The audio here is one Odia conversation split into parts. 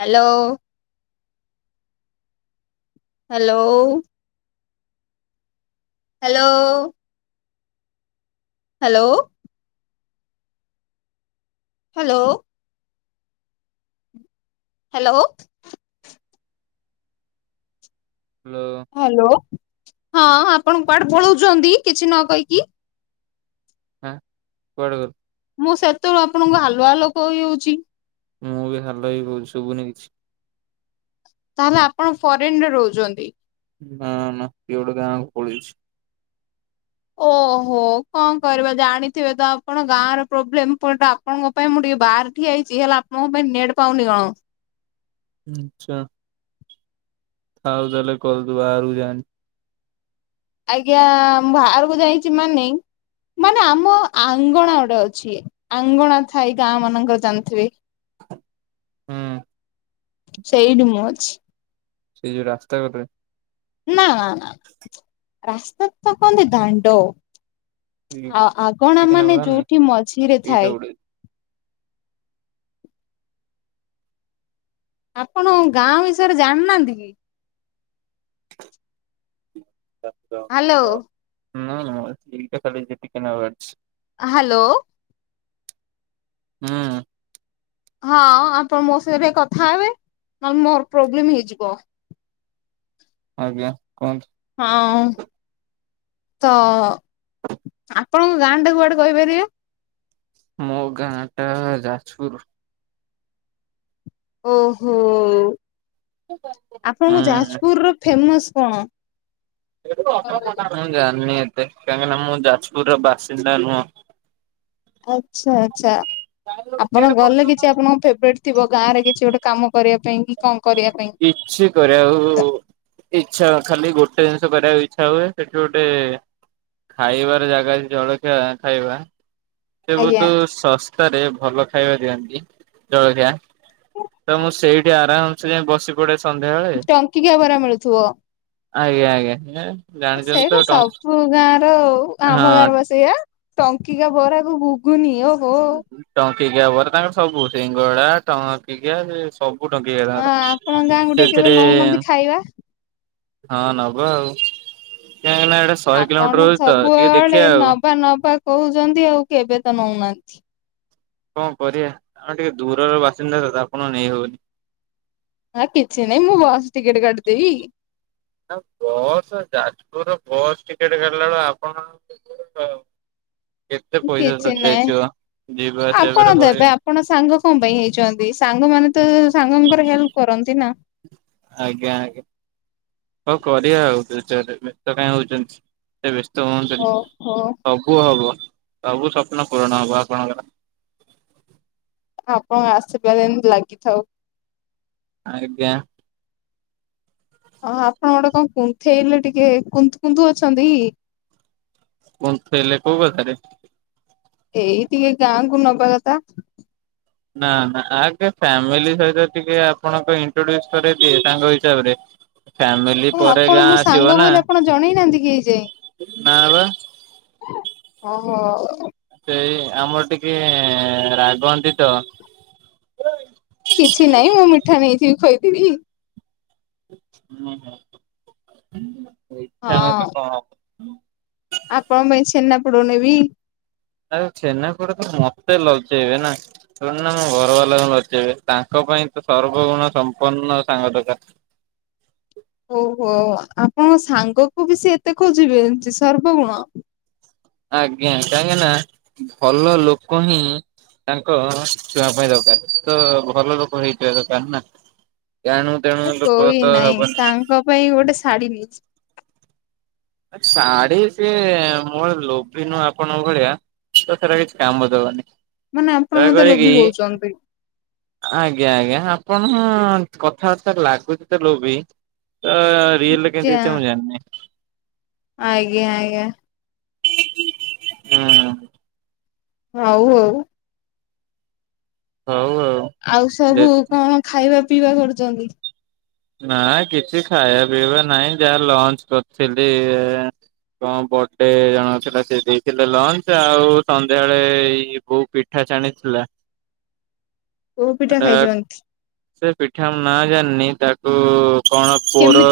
Hello. Hello. Hello. Hello. Hello. Hello. Hello. Hello ହଁ ଆପଣ କୁଆଡେ ପଳଉଛନ୍ତି କିଛି ନ କହିକି। ହଁ କୁଆଡ଼ [unintelligible] କରୁରୁ ମୁଁ ସେତେଳୁ ଆପଣଙ୍କୁ ହାଲୁଆ ଲୋକ ହେଉଛି। ମୁଁ ବି ଭଲ ବି କହୁଛି ଶୁଭୁନି କିଛି। ତାହେଲେ ଆପଣ ଫରେନ ରେ ରହୁଛନ୍ତି ହଁ ନା [unintelligible] ଏଉଟେ ଗାଁ ଖୋଳିଛି ଓହୋ କଣ କରିବା ଜାଣିଥିବେ ତ ଆପଣ ଗାଁର ପ୍ରୋବ୍ଲେମ, ପଟା ଆପଣଙ୍କ ପାଇଁ ମୁଁ ଟିକେ ବହାର ଠିଆ ହେଇଛି ହେଲା, ଆପଣଙ୍କ ପାଇଁ ନେଡ୍ ପାଉନି କଣ ଆଚଛା। ଆଥାଉ ତାହେଲେ କରିଦବୁ ବାହାରକୁ ଯା ଆଜ୍ଞା ମୁଁ ବାହାରକୁ ଯାଇଛି ମାନେ ମାନେ ଆମ ଅଙ୍ଗଣା ଗୋଟେ ଅଛି, ଅଙ୍ଗଣା ଥାଇ ଗାଁ ମାନଙ୍କର ଜାଣିଥିବେ। [inaudible] ହୁଁ ସେଇଠି ମୁଅଛି ସେଇ ଯୋଉ ରାସ୍ତା କୋଟରେ? ନା, ନା, ନା, ରାସ୍ତା ତ କନ୍ତି ଦାଣ୍ଡ। ଆଉ ଆଗଣା ଟିକେନାକୁ ମାନେ ବାହାରିନି ଯୋଉଠି ମଝିରେ ଏଇଟା ଥାଏ। ଗୋଟେ ଆପଣ ଗାଁ ବିଷୟରେ ଜାଣିନାହାନ୍ତି କି? [inaudible] ହ୍ୟାଲୋ ହୁଁ [unintelligible] ହ୍ୟାଲୋ ହୁଁ ହଁ ଆପଣ ମୋ ସହିତ ଟ କଥା ହେବେ, ନହେଲେ ମୋର ପ୍ରୋବ୍ଲେମ ହେଇଯିବ। ଆଜ୍ଞା କୁହନ୍ତୁ? ହଁ ତ, ଆପଣଙ୍କ ଗାଁ ଟା କୁଆଡେ କହିପାରିବେ? ମୋ ଗାଁ ଟା ଯାଜପୁର ଓହୋ, ଆପଣଙ୍କୁ ହୁଁ। ଯାଜପୁର ର ଫେମସ କଣ? ମୁଁ ଜାଣିନି ଏତେ କାହିଁକିନା ମୁଁ ଯାଜପୁର ର ବାସିନ୍ଦା ନୁହଁ। ଆଚ୍ଛା, ଆଛା, ଆପଣ ଗଲେ କିଛି ଆପଣଙ୍କ ଫେବ୍ରେଟ ଥିବ, ଗାଁ ରେ କିଛି ଗୋଟେ କାମ କରିବା ପାଇଁ, କି କଣ କରିବା ପାଇଁ। କିଛି କରେ ଆଉ ଇ୍ଛା ଖାଲି ଗୋଟେ ଜିନିଷ କରିବାକୁ ଇଚଛା ହୁଏ, ସେଠି ଗୋଟେ ଖାଇବାର ଜାଗା ଜଳଖିଆ ଖାଇବା, ସେ ଆଜ୍ଞା ବହୁତ ଶସ୍ ରାସ୍ତାରେ ଭଲ ଖାଇବା ଦିଅନ୍ତି, ଜଳଖିଆ, ତ ମୁଁ ସେଇଠି ଆରାମ ସେ ଯାଇ ବସି ପଡେ ସନ୍ଧ୍ୟାବେଳେ, ଟଙ୍କିକିଆ ବରା ମିଳୁଥିବ। ଆଜ୍ଞା, ଆଜ୍ଞା। ଜାଣିଛନ୍ତି ସେଇଟା ତ ଟଙ୍କ ସବୁ ଗାଁ ର, ହଁ ଆମ ଗାଁରେ ବ ସେଇଆ। ଟଙ୍କିକା ବରାକୁ ଗୁନି ଓହୋ [unintelligible] ଟଙ୍କିକିଆ ପରେ ତାଙ୍କର ସବୁ ସିଙ୍ଗଡ଼ା ଟଙ୍କିଆ ସବୁ କଟ କେ ହଁ ଆପଣଙ୍କ ଗାଁକୁ ଟିକେ କେବେ ସେଥିରେ ନଉନାହାନ୍ତି ଖାଇବା। ହଁ ନବ ଆଉ, କକନା ଏଡା ଆପଣ ସବୁବେଳେ ନବା ନବା କହୁଛନ୍ତି ଆଉ କେବେ ତ ନଉନାହାନ୍ତି କଣ କରିବା, ଆମେ ଟିକେ ଦୂରର ବାସିନ୍ଦା ଆପଣ ନେଇ ହଉନି। ହଁ କିଛି ନାଇଁ, ମୁଁ ବସ ଟିକେଟ କାଟିିଦେବି। ନା ବସ୍, ଯାଜପୁର ର ବସ୍, ଟିକେଟ କାଟିଲା ବଳୁ ଆପଣ କେତେ ପଇସା କିଛି ନାଇଁ। ଦେଇେଇଥିବ, ଯିବା ଆପଣ ସେପ ଦେବେ କହିବ ଆପଣ ସାଙ୍ଗ କଣ ପାଇଁ ହେଇଛନ୍ତି? ସାଙ୍ଗ ମାନେ ତ ସାଙ୍ଗଙ୍କର ହେଲ୍ପ କରନ୍ତି ନା। ଆଜ୍ଞା, ଆଜ୍ଞା, ହଉ କରିବା ଆଉ ଦୁ ତ କାଇଁ ହଉଛନ୍ତି? ସେ ବ୍ୟସ୍ତ ହୁଅନ୍ତିନି ଓହୋ ସବୁ ହବ ସବୁ ସ୍ୱପ୍ନ ପୂରଣ ହବ ଆପଣଙ୍କର। ଆପଣଙ୍କ ଆଶୀର୍ବାଦ ଏମିତି ଲାଗିଥାଉ। ଆଜ୍ଞା ଓ ଆପଣ ଗୋଟେ କଣ କୁନ୍ଥେଇଲେ ଟିକେ କୁୁ କୁଥୁ ଅଛନ୍ତି କି କୁନ୍ଥେଇଲେ କୋଉ କଥା ରେ ଏଇ ଟିକେ ଗାଁ କ ନବା କଥା। ନା ନା ଆଗେ ଫ୍ୟାମିଲି ସହିତ ଟିକେ ଆପଣଙ୍କ ଇଣ୍ଟ୍ରୋଡୁସ କରରେ ଦିଏ ସାଙ୍ଗ ହିସାବରେ। ଫ୍ୟାମିଲି ଓ ପରେ ଆପଣ ଗାଁ ମୋ ଆସିବ। ସାଙ୍ଗ ନା ବୋଲି ଆପଣ ଜଣେଇ ନାହାନ୍ତି କି ନା ବା ଓ ହୋ ସେଇ ଆମର ଟିକେ ରାଗନ୍ତି ତ କିଛି ନହିଁ ମୁଁ ମିଠା ନେଇଥିବି ଖୁଏଇ ଦେବି ହୁଁ ହଁ ମିଠା ନେଲେ କଣ ଆପଣଙ୍କ ପାଇଁ ଛେନାପୋଡ଼ ନେବି। ଆ ଛେନାପଡା ତ ମତେ ଲଚେଇବେ ନା ଶଣ ନା ମୁଁ ଘର ବାଲା ଲଚେଇବି ତାଙ୍କ ପାଇଁ ତ ସର୍ବଗୁଣ ସମ୍ପନ୍ନ ସାଙ୍ଗ ଦରକାର। ଓ ହୋ ଆପଣଙ୍କ ସାଙ୍ଗକୁ ବି ସେ ଏତେ ଖୋଜିବେ ଯେ ସର୍ବଗୁଣ। ଆଜ୍ଞା କାହିଁକ ନା ଭଲ ଲୋକ ହିଁ ତାଙ୍କ ଛୁଆ ପାଇଁ ଦରକାର। ତ ଭଲ ଲୋକ ହେଇଥିବା ଦରକାର ନା। କାଣୁ କ ନାଇଁ ତାଙ୍କ ପାଇଁ ଗୋଟେ ଶାଢୀ ନେଇଛି ଶାଢୀ ସି ମୋ ଲୋଭି ନୁହଁ ଆପଣଙ୍କ ଭଳିଆ ତ ସେଟା କିଛି କାମ ଦବନି ମାନେ ଆପଣ ମତେ ଦୟାକରି କି ଲୋଭିି କହୁଛନ୍ତି। ଆଜ୍ଞା ଆଜ୍ଞା ଆପଣ କଥାବାର୍ତ୍ତା ଲାଗୁଛି ତ ଲୋଭୀ ତ ରିୟଲ କେମିତି ଆଜ୍ଞା ହେଇଥିବା ମୁଁ ଜାଣିନି ଆଜ୍ଞା ଆଜ୍ଞା ହୁଁ ହୁଁ ହଉ ଆଉ ହଉ ଆଉ ଆଉ ଦେ ସବୁ କଣ ଖାଇବା ପିଇବା କରୁଛନ୍ତି। ନା କିଛି ଖାଇବା ପିଇବା ନାହିଁ ଯାହା ଲଞ୍ଚ କରିଥିଲି। କଣ ବର୍ଥଡେ ଜଣ ଥିଲା ସେ ଦେଇଥିଲେ ଲଞ୍ଚ ଆଉ ସନ୍ଧ୍ୟାବେଳେ ଏଇ ବୋଉ ପି ଠା ଛାଣି ଥିଲା କୋଉ ପିଠା ଖାଇଛନ୍ତିଛନ୍ତି? ସେ ପିଠା ମୁଁ ନା ଜାଣିନି ତାକୁ କଣ ପୋଡ଼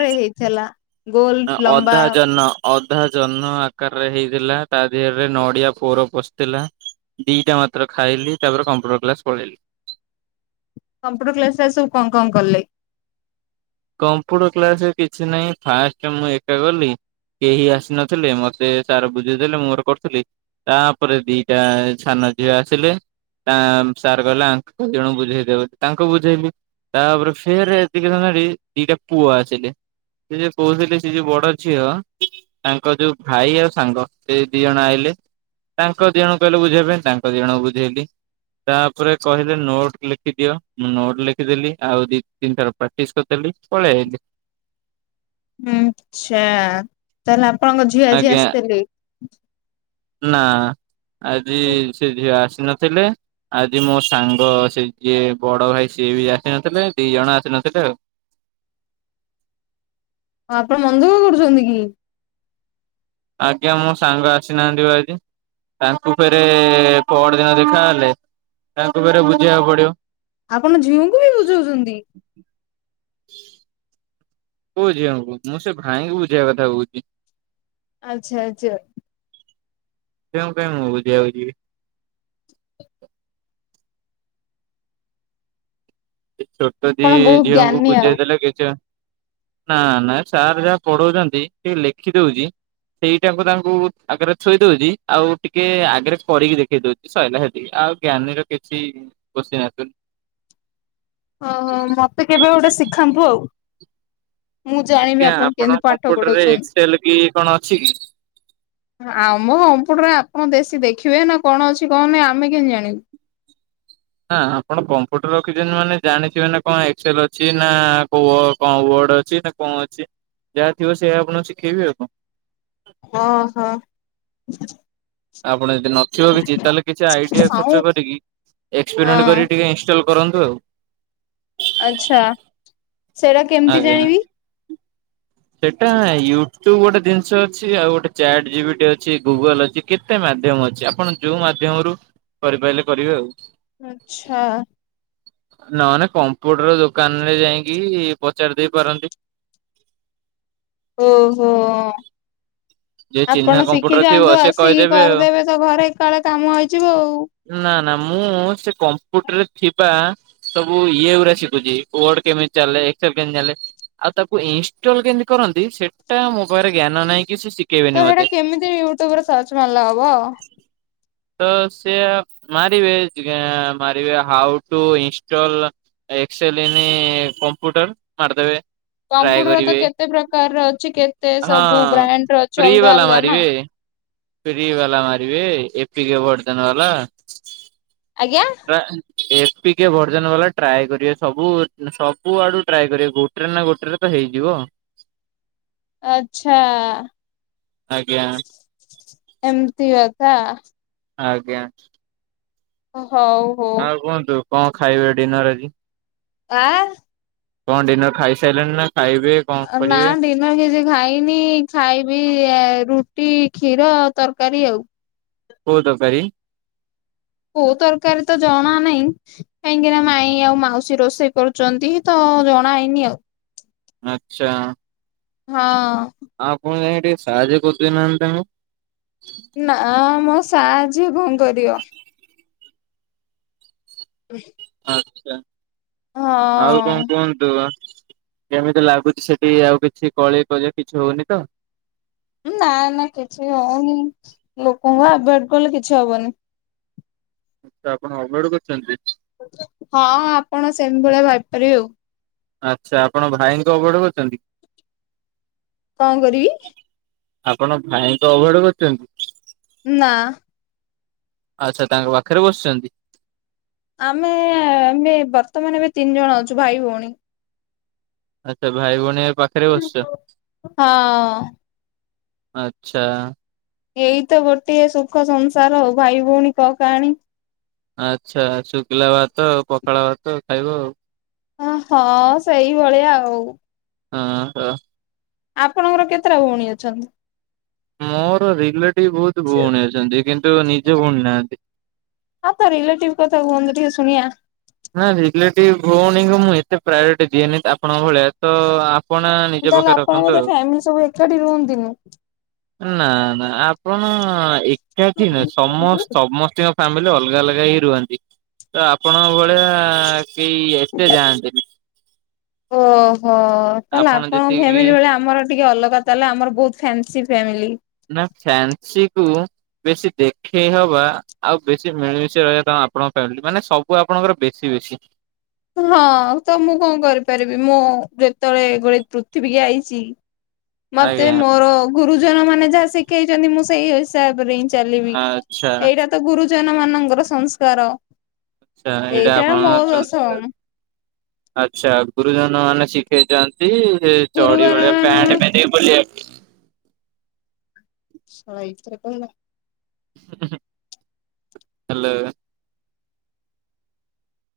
ରେ ହେଇଥିଲା। ଗୋଲ ଅଧା ଲମ୍ବା ଜନ୍ହ ଅଧା ଜହ୍ନ ଆକାରରେ ହେଇଥିଲା ତା ଦେହରେ ନଡିଆ ପୋର ପଶଥିଲା ଦିଇଟା ମାତ୍ର ଖାଇଲି ତାପରେ କମ୍ପ୍ୟୁଟର କ୍ଲାସ ପଳେଇଲି। କମ୍ପ୍ୟୁଟର କ୍ଲାସରେ ଆଜି ସବୁ କଣ କଣ କଲେ? କମ୍ପୁଟର କ୍ଲାସରେ କିଛି ନାହିଁ ଫାଷ୍ଟ ମୁଁ ଏକା ଗଲି କେହି ଆସିନଥିଲେ। ମତେ ସାର ବୁଝେଇଦେଲେ ମୁଁ ମୋର କରୁଥିଲି। ତାପରେ ଦିଟା ଛାନ ଝିଅ ଆସିଲେ ତା ସାର୍ କହିଲେ ଆଙ୍କ ଦିଜଣ ବୁଝେଇଦେ ତାଙ୍କୁ ବୁଝେଇଲି। ତାପରେ ଫେର ଏଦ ଦିଇଟା ପୁଅ ଆସିଲେ। ସେ ଯ କହୁଥିଲେି ସେ ଯୋଉ ବଡ ଝିଅ ତାଙ୍କ ଯୋଉ ଭାଇ ଆଉ ସାଙ୍ଗ ସେ ଦି ଜଣ ଆଇିଲେ। ତାଙ୍କ ଦିଅଣଙ୍କୁ କହିଲେ ବୁଝେଇବା ପାଇଁ ତାଙ୍କ ଦିଅଣଙ୍କୁ ବୁଝେଇଲି। ତାପରେ କହିଲେ ନୋଟ ଲେଖିଦିଅ ମୁଁ ନୋଟ ଲେଖିଦେଲି ଆଉ ଦି ତିନିଥର ପ୍ରାକ୍ଟିସ୍ କରି କରି ଦେଲି ପଳେଇ ଆଇଲି। ହୁଁ ଆଛା ତାହେଲେ ଆପଣଙ୍କ ଝିଅ ଆଜି ଆଜ୍ଞା ଆସିଥିଲେ? ନା ଆଜି ସେ ଝିଅ ଆସିନଥିଲେ। ଆଜି ମୋ ସାଙ୍ଗ ସେ ଯିଏ ବଡ ଭାଇ ସିଏ ବି ଆସିନଥିଲେ ଦି ଜଣ ଆସିନଥିଲେ ଆଉ। ହଁ ଆପଣ ମନ ଦୁଃଖ କରୁଛନ୍ତି କି? ଆଜ୍ଞା ମୋ ସାଙ୍ଗ ଆସିନାହାନ୍ତି ପା ଆଜି। ତାଙ୍କୁ ଫେରେ ପହରଦିନ ଦେଖାହେଲେ ତାଙ୍କୁ ଫେରେ ବୁଝେଇବାକୁ ପଡିବ। ଆପଣ ଝିଅଙ୍କୁ ବି ବୁଝଉଛନ୍ତି? କୋଉ ଝିଅଙ୍କୁ ମୁଁ ସେ ଭାଇଙ୍କୁ ବୁଝେଇବା କଥା କହୁଛି। ଆଚ୍ଛା ଆଚ୍ଛା। ଝିଅଙ୍କୁ କାଇଁ ମୁଁ ବୁଝେଇବାକୁୁ ଯିବି। ଛୋଟ ଦି ଆପଣ ବହୁତ ଝିଅଙ୍କୁ ଜ୍ଞାନୀ ଆଉ। ବୁଝେଇ ଦେଲେ କିଛି ନା ନା ସାର୍ ଯାହା ପଢଉଛନ୍ତି ଟିକେ ଲେଖି ଦଉଛି। ସେଇଟାଙ୍କୁ ତାଙ୍କୁ ଆଗରେ ଥୋଇ ଦଉଛି ଆଉ ଟିକେ ଆଗରେ କରିକି ଦେଖେଇ ଦଉଛି। ସରିଲା ହେତିକି ଆଉ ଜ୍ଞାନୀର କିଛି ଖୁସି ନଥୁନ ଓହୋ ମତେ କେବେ ଗୋଟେ ଶିଖାନ୍ତୁ ଆଉ। ମୁଁ ଜାଣିବି ଆଜ୍ଞା ଆପଣ କେମିତି ପାଠ କମ୍ପ୍ୟୁଟରରେ ପଢଉଛନ୍ତି। ଏକ୍ସେଲ କି କଣ ଅଛି କି ଆମ କମ୍ପୁଟରେ ଆପଣ ଦେଶୀ ଦେଖିବେ ନା କଣ ଅଛି କଣ ନାହିଁ ଆମେ କେମିତି ଜାଣିବୁ। ନା ଆପଣ କମ୍ପ୍ୟୁଟର ରଖିଛନ୍ତି ମାନେ ଜାଣିଥିବେ ନା କଣ ଏକ୍ସେଲ୍ ଅଛି ନା କୋଉ କଣ ୱାର୍ଡ଼ ଅଛି କଣ ଅଛି ଯାହାଥିବ ସେଇା ଆପଣ ଶିଖେଇବି ଆଉ କଣ। ଓହୋ। ଆପଣ ଯଦି ନଥିବ କିଛି ତାହେଲେ କିଛି ଆଇଡିଆ ଆଉ ଖର୍ଚ୍ଚ କରିକି ହଁ ଏକ୍ସପେରିମେଣ୍ଟ କରି ଟିକେ ଇନଷ୍ଟଲ କରନ୍ତୁ ଆଉ। ଆଛା ସେଇରା କେମିତି ଜାଣିବି। ସେଇଟା ୟୁଟ୍ୟୁବ ଗୋଟେ ଜିନିଷ ଅଛି ଆଉ ଗୋଟେ ଚାଟ୍ ଜିପିଟି ଅଛି ଗୁଗଲ ଅଛି କେତେ ମାଧ୍ୟମ ଅଛି ଆପଣ ଯୋଉ ମାଧ୍ୟମରୁ କରିପାରିଲେ କରିବେ ଆଉ। ଆଚ୍ଛା। ନହେଲେ କମ୍ପୁଟର ଦୋକାନରେ ଯାଇକି ପଚାରି ଦେଇ ପାରନ୍ତି। ଓହୋ। ଯେ ଚିହ୍ନା ଆପଣ କମ୍ପ୍ୟୁଟର ଥିବ ଶିଖିଯାଆନ୍ତୁ ସେ ଆସିକି କହିଦେବେ ଆଉ କରିଦେବେ ତ ଘରେ ଏକାଳେ କାମ ହେଇଯିବ ଆଉ। ନା ନା ମୁଁ ସେ କମ୍ପ୍ୟୁଟରରେ ଥିବା ସବୁ ଇଏ ଗୁଡା ଶିଖୁଛି କୋଡ କେମିତି ଚାଲେ ଏକ୍ସେଲ କେମିତି ଚାଲେ। ଆଉ ତାକୁ ଇନଷ୍ଟଲ କେମିତି କରନ୍ତି ସେଟା ମୋ ପାଖରେ ଜ୍ଞାନ ନାଇଁ କିଛି ସି ତ ସେଇଟା କେମିତି ୟୁଟ୍ୟୁବ ରେ ସର୍ଚ୍ଚ ମାରିଲେ ହବ। ତ ସେ ମାରିବେ ମାରିବେ how to install Excel in computer ମାରିଦେବେ। କମ୍ପୁଟର ତ କେତେ ପ୍ରକାରର ଅଛି କେତେ ସବୁ ବ୍ରାଣ୍ଡ ର ଅଛି ଅଲଗା ଅଲଗା ନା। ଫ୍ରୀ ବାଲା ମାରିବେ ଏପିକେ ବର୍ଜନ ବାଲା। ଆଜ୍ଞା! ଏପିକେ ଭର୍ଜନ ବାଲା ଟ୍ରାଏ କରିବେ ସବୁ ସବୁ ଆଡୁ ଟ୍ରାଏ କରିବେ ଗୋ ଗୋଟରେ ନା ଗୋଟେରେ ତ ହେଇଯିବ। ଆଚ୍ଛା, ଆଜ୍ଞା ଏମତି କଥା। ଆଜ୍ଞା। ହଉ। ହଉ। ଆଉ କୁହନ୍ତୁ କଣ ଖାଇବେ ଡିନର ଆଜି? ଆ କଣ ଡିନର ଖାଇସାରିଲେଣି ନା ଖାଇବେ? କଣ ନାଁ କରିବେ ଡି ନାଁ କିଛି ଖାଇନି ଖାଇବି ରୁଟି କ୍ଷୀର ତରକାରୀ ଆଉ। କୋଉ ତରକାରୀ? କୋଉ ତରକାରୀ ତ ଜଣା ନାହିଁ କାହିଁକି ନା ମାଇଁ ଆଉ ମାଉସୀ ରୋଷେଇ କରୁଛନ୍ତି ତ ଜଣା ହେଇନି ଆଉ ଆଛା ହଁ। ଆପଣ ଯାଇକି ଟିକେ ସାହାଯ୍ୟ କରୁଦଉନାହାନ୍ତି ତାଙ୍କୁ ନା ମ ସାହାଯ୍ୟ କଣ କରିଅ ଉଁ ଆଚ୍ଛା ଆଉ କଣ କୁହନ୍ତୁ ବା। କେମିତି ଲାଗୁଛି ସେଠି ଆଉ କିଛି କଳି କଜିଆ କିଛି ହଉନି ତ? ନା ନା କିଛି ହଉନି ଲୋକଙ୍କୁ ଆଭେଡ କଲେ କିଛି ହବନି। ତ ଆପଣ ଆଭଏଡ୍ କରୁଛନ୍ତି? ହଁ ହଁ ଆପଣ ସେମିତି ଭଳିଆ ଭାବିପାରିବେ ଆଉ। ଆଚ୍ଛା ଆପଣ ଭାଇଙ୍କୁ ଆଭଏଡ୍ କରୁଛନ୍ତି? କଣ କରିବି? ଆପଣ ଭାଇଙ୍କୁ ଆଭଏଡ କରୁଛନ୍ତି? ନା। ଆଚ୍ଛା ତାଙ୍କ ପାଖରେ ବସିଛନ୍ତି? ଆମେ ଆମେ ବର୍ତ୍ତମାନ ଏବେ ତିନି ଜଣ ଅଛୁ ଭାଇ ଭଉଣୀ। ଆଚ୍ଛା ଭାଇ ଭଉଣୀ ଏବେ ପାଖରେ ବସିଛ? ହଁ ଆଚ୍ଛା। ଏଇ ତ ଗୋଟେ ସୁଖ ସଂସାର ଆଉ ଭାଇ ଭଉଣୀ କହ କାହାଣୀ। ଆଚ୍ଛା ଶୁଖିଲା ଭାତ ପଖାଳ ଭାତ ଖାଇବ ଆଉ। ଆ ହଁ ସେଇଭଳିଆ ଆଉ। ହଁ ହ। ଆପଣଙ୍କର କେତେଟା ଭଉଣୀ ଅଛନ୍ତି? ମୋର ରିଲେଟିଭ ବହୁତ ଭଉଣୀ ଅଛନ୍ତି କିନ୍ତୁ ନିଜ ଭଉଣୀ ନାହାନ୍ତି। ହଁ ତ ରିଲେଟିଭ କଥା କୁହନ୍ତୁ ଟିକେ ଶୁଣିଆ। ନା ରିଲେଟିଭ ଭଉଣୀଙ୍କୁ ମୁଁ ଏତେ ପ୍ରାୟୋରିଟି ଦିଏନି ଆପଣଙ୍କ ଭଳିଆ ତ ଆପ ତାହେଲେ ଆପଣ ବୋଧେ ଫ୍ୟାମିଲି ସବୁ ଏକାଠି ରୁହନ୍ତିନି? ନା ନା ଆପଣ ଏକାଠି ଓହୋ ନୁହଁ ସମ ସମସ୍ତିଙ୍କ ଫ୍ୟାମିଲି ଅଲଗା ଅଲଗା ହେଇ ରୁହନ୍ତି, ତ ଆପଣଙ୍କ ଭଳିଆ କେହି ଏତେ ଯାଆନ୍ତିନି। ଓହୋ। ତାହେଲେ ଆପଣ ଆପଣଙ୍କ ଯେତିକି ଫ୍ୟାମିଲି ଭଳିଆ ଆମର ଟିକେ ଅଲଗା ତାହେଲେ ଆମର ବହୁତ ଫ୍ୟାନ୍ସି ଫ୍ୟାମିଲି। ନା ଫ୍ୟାନ୍ସି କୁୁ ବେଶୀ ଦେଖେଇ ହବା ଆଉ ବେଶୀ ମିଳିମିଶି ରହିବା କାମ ଆପଣଙ୍କ ଫ୍ୟାମିଲୀ, ମାନେ ସବୁ ଆପଣଙ୍କର ବେଶୀ ବେଶୀ। ହଁ ତ ମୁଁ କଣ କରିପାରିବି ମୁଁ ଯେତେବେଳେ ଗୋଟେ ପୃଥିବୀକୁ ଆଇଛି ମତେ ଆଜ୍ଞା। ମୋର ଗୁରୁଜନ ମାନେ ଯାହା ଶିଖେଇଛନ୍ତି ମୁଁ ସେଇ ହିସାବରେ ହିଁ ଚାଲିବି ଆଚ୍ଛା ଏଇଟା ତ ଗୁରୁଜନ ମାନଙ୍କର ସଂସ୍କାର। ଆଛା ଏଇଟା ଆପଣଙ୍କ ସଂସ୍କାର! ଆଚ୍ଛା ଗୁରୁଜନମାନେ ଶିଖେଇଛନ୍ତି ଯେ ଚଡି ଗୁରୁବାର ଭଳିଆ ପ୍ୟାଣ୍ଟ ପିନ୍ଧିକି ବୁଲିଆକୁ? ଶଳା ଏଇଥିରେ କହିଲା। ହୁଁ ହୁଁ ହେଲୋ।